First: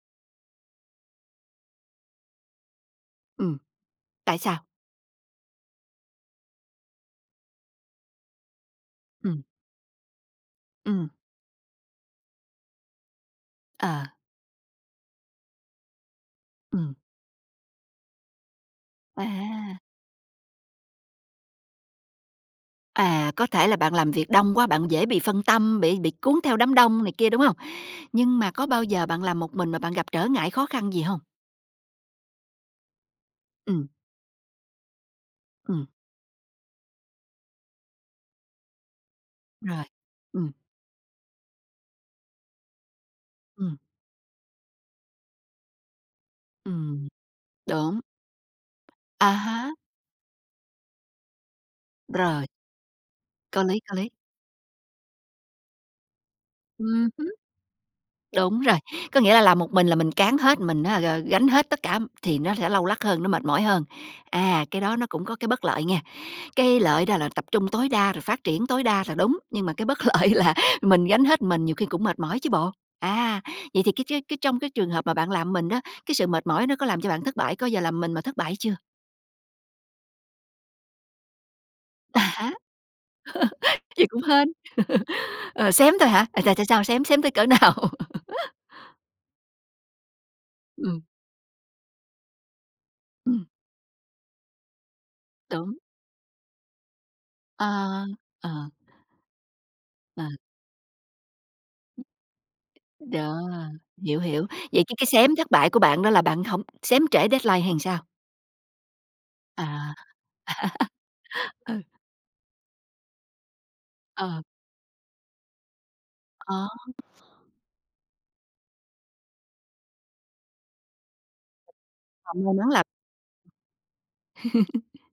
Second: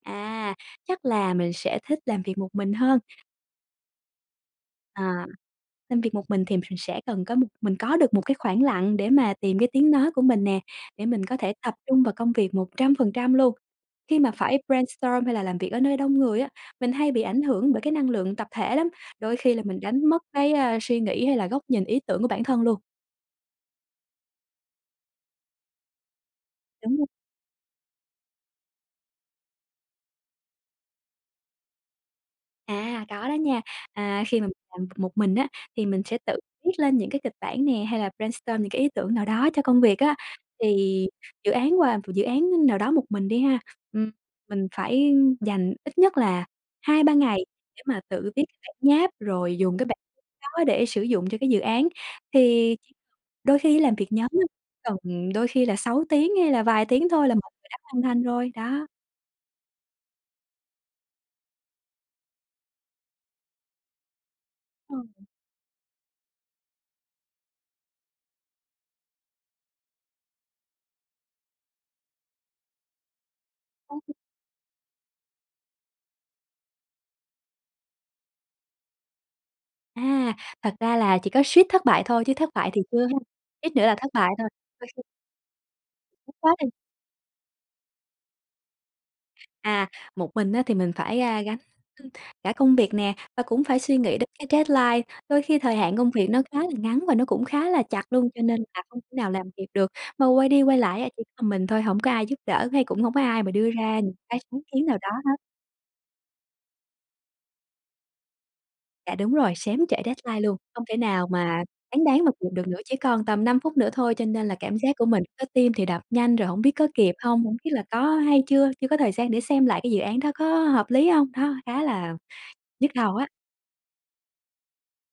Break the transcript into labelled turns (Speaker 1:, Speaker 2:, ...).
Speaker 1: À, chắc là mình sẽ thích làm việc một mình hơn.
Speaker 2: Ừm. Tại sao?
Speaker 1: À, làm việc một mình thì ph mình sẽ cần có một mình có được một cái khoảng lặng để mà
Speaker 2: Ừm.
Speaker 1: tìm cái tiếng nói của mình nè, để
Speaker 2: Ừm.
Speaker 1: mình có thể tập trung vào công việc 100% luôn.
Speaker 2: Ờ.
Speaker 1: Khi mà phải brainstorm hay là làm việc ở nơi đông người á, mình
Speaker 2: Ừm.
Speaker 1: hay bị ảnh hưởng bởi cái năng lượng tập thể lắm, đôi khi là mình
Speaker 2: À.
Speaker 1: đánh mất cái, a, suy nghĩ, hay là góc nhìn, ý tưởng của bản thân luôn.
Speaker 2: À, có thể là bạn làm việc đông quá, bạn dễ bị phân tâm, bị bị cuốn theo đám
Speaker 1: Đúng
Speaker 2: đông
Speaker 1: rồi.
Speaker 2: này kia, đúng hông? Nhưng mà có bao giờ bạn làm một mình mà bạn gặp trở ngại, khó khăn gì hông?
Speaker 1: À, có đó nha.
Speaker 2: Ừm.
Speaker 1: À, khi mà mình làm b một mình á thì
Speaker 2: Ừm.
Speaker 1: mình sẽ tự viết lên những cái kịch bản nè, hay là brainstorm những cái ý tưởng nào đó cho công
Speaker 2: Rồi,
Speaker 1: việc á.
Speaker 2: ừm.
Speaker 1: Thì dự án và m dự án, a, nào đó một mình đi ha,
Speaker 2: Ừm.
Speaker 1: ừm, mình phải dành ít nhất là hai
Speaker 2: Ừm.
Speaker 1: ba ngày để mà
Speaker 2: Đúng!
Speaker 1: tự viết cái bản nháp,
Speaker 2: À
Speaker 1: rồi
Speaker 2: há.
Speaker 1: dùng cái bản đó để sử dụng cho cái dự án.
Speaker 2: Rồi.
Speaker 1: Thì đôi
Speaker 2: Có
Speaker 1: khi
Speaker 2: lý,
Speaker 1: ấy làm
Speaker 2: có
Speaker 1: việc
Speaker 2: lý.
Speaker 1: nhóm á cần đôi khi là 6 tiếng, hay là vài tiếng
Speaker 2: Ừm
Speaker 1: thôi
Speaker 2: hứm.
Speaker 1: là mọi người đã hoàn thành rồi,
Speaker 2: Đúng rồi.
Speaker 1: đó.
Speaker 2: Có nghĩa là làm một mình là mình cáng hết, mình á g gánh hết tất cả thì nó sẽ lâu lắc hơn, nó mệt mỏi hơn, à, cái
Speaker 1: Ờ.
Speaker 2: đó nó cũng có cái bất lợi nghe. Cái lợi đó là tập trung tối đa rồi phát triển tối đa là đúng, nhưng mà cái bất lợi là mình gánh hết, mình nhiều khi cũng mệt mỏi chứ bộ. À, vậy thì cái tr
Speaker 1: [unintelligible]
Speaker 2: cái trong cái trường hợp mà bạn làm mình đó, cái sự mệt mỏi nó có làm cho bạn thất bại có bao giờ làm mình mà thất bại chưa?
Speaker 1: À, thật ra là chỉ có suýt thất bại
Speaker 2: À
Speaker 1: thôi, chứ thất
Speaker 2: há.
Speaker 1: bại thì chưa ha, suýt nữa là
Speaker 2: Vậy
Speaker 1: thất
Speaker 2: cũng
Speaker 1: bại thôi.
Speaker 2: hên.
Speaker 1: [unintelligible]
Speaker 2: Ờ, xém thôi hả? À, tại tại
Speaker 1: [unintelligible]
Speaker 2: sao xém, xém tới cỡ nào?
Speaker 1: À, một mình á thì mình
Speaker 2: Ừm.
Speaker 1: phải, a, gánh cả công việc nè, và
Speaker 2: Ừm.
Speaker 1: cũng phải suy nghĩ đến cái deadline, đôi khi
Speaker 2: Đúng.
Speaker 1: thời hạn công việc nó khá là ngắn và nó cũng khá
Speaker 2: Ờ,
Speaker 1: là chặt luôn, cho nên
Speaker 2: ờ.
Speaker 1: là không thể nào làm kịp được.
Speaker 2: Ờ.
Speaker 1: Mà quay đi quay lại á chỉ có mình thôi, hổng có ai giúp đỡ, hay cũng hổng có
Speaker 2: Đó,
Speaker 1: ai mà đưa ra những
Speaker 2: hiểu,
Speaker 1: cái
Speaker 2: hiểu.
Speaker 1: sáng
Speaker 2: Vậy
Speaker 1: kiến
Speaker 2: chứ
Speaker 1: nào
Speaker 2: cái
Speaker 1: đó hết.
Speaker 2: xém thất bại của bạn đó là bạn hổng xém trễ deadline hay làm sao?
Speaker 1: Dạ, đúng rồi. Xém
Speaker 2: À.
Speaker 1: trễ deadline luôn, không thể nào mà
Speaker 2: Ừ.
Speaker 1: cáng đáng mà kịp được nữa, chỉ còn tầm 5 phút nữa thôi. Cho
Speaker 2: Ờ.
Speaker 1: nên là cảm giác của mình lúc đó tim thì đập nhanh, rồi hổng
Speaker 2: Ờ.
Speaker 1: biết có kịp hông, hổng biết là có hay chưa chưa có thời gian để xem lại cái dự án đó có, ơ, hợp lý hông. Đó, khá là
Speaker 2: [unintelligible]
Speaker 1: nhức đầu á.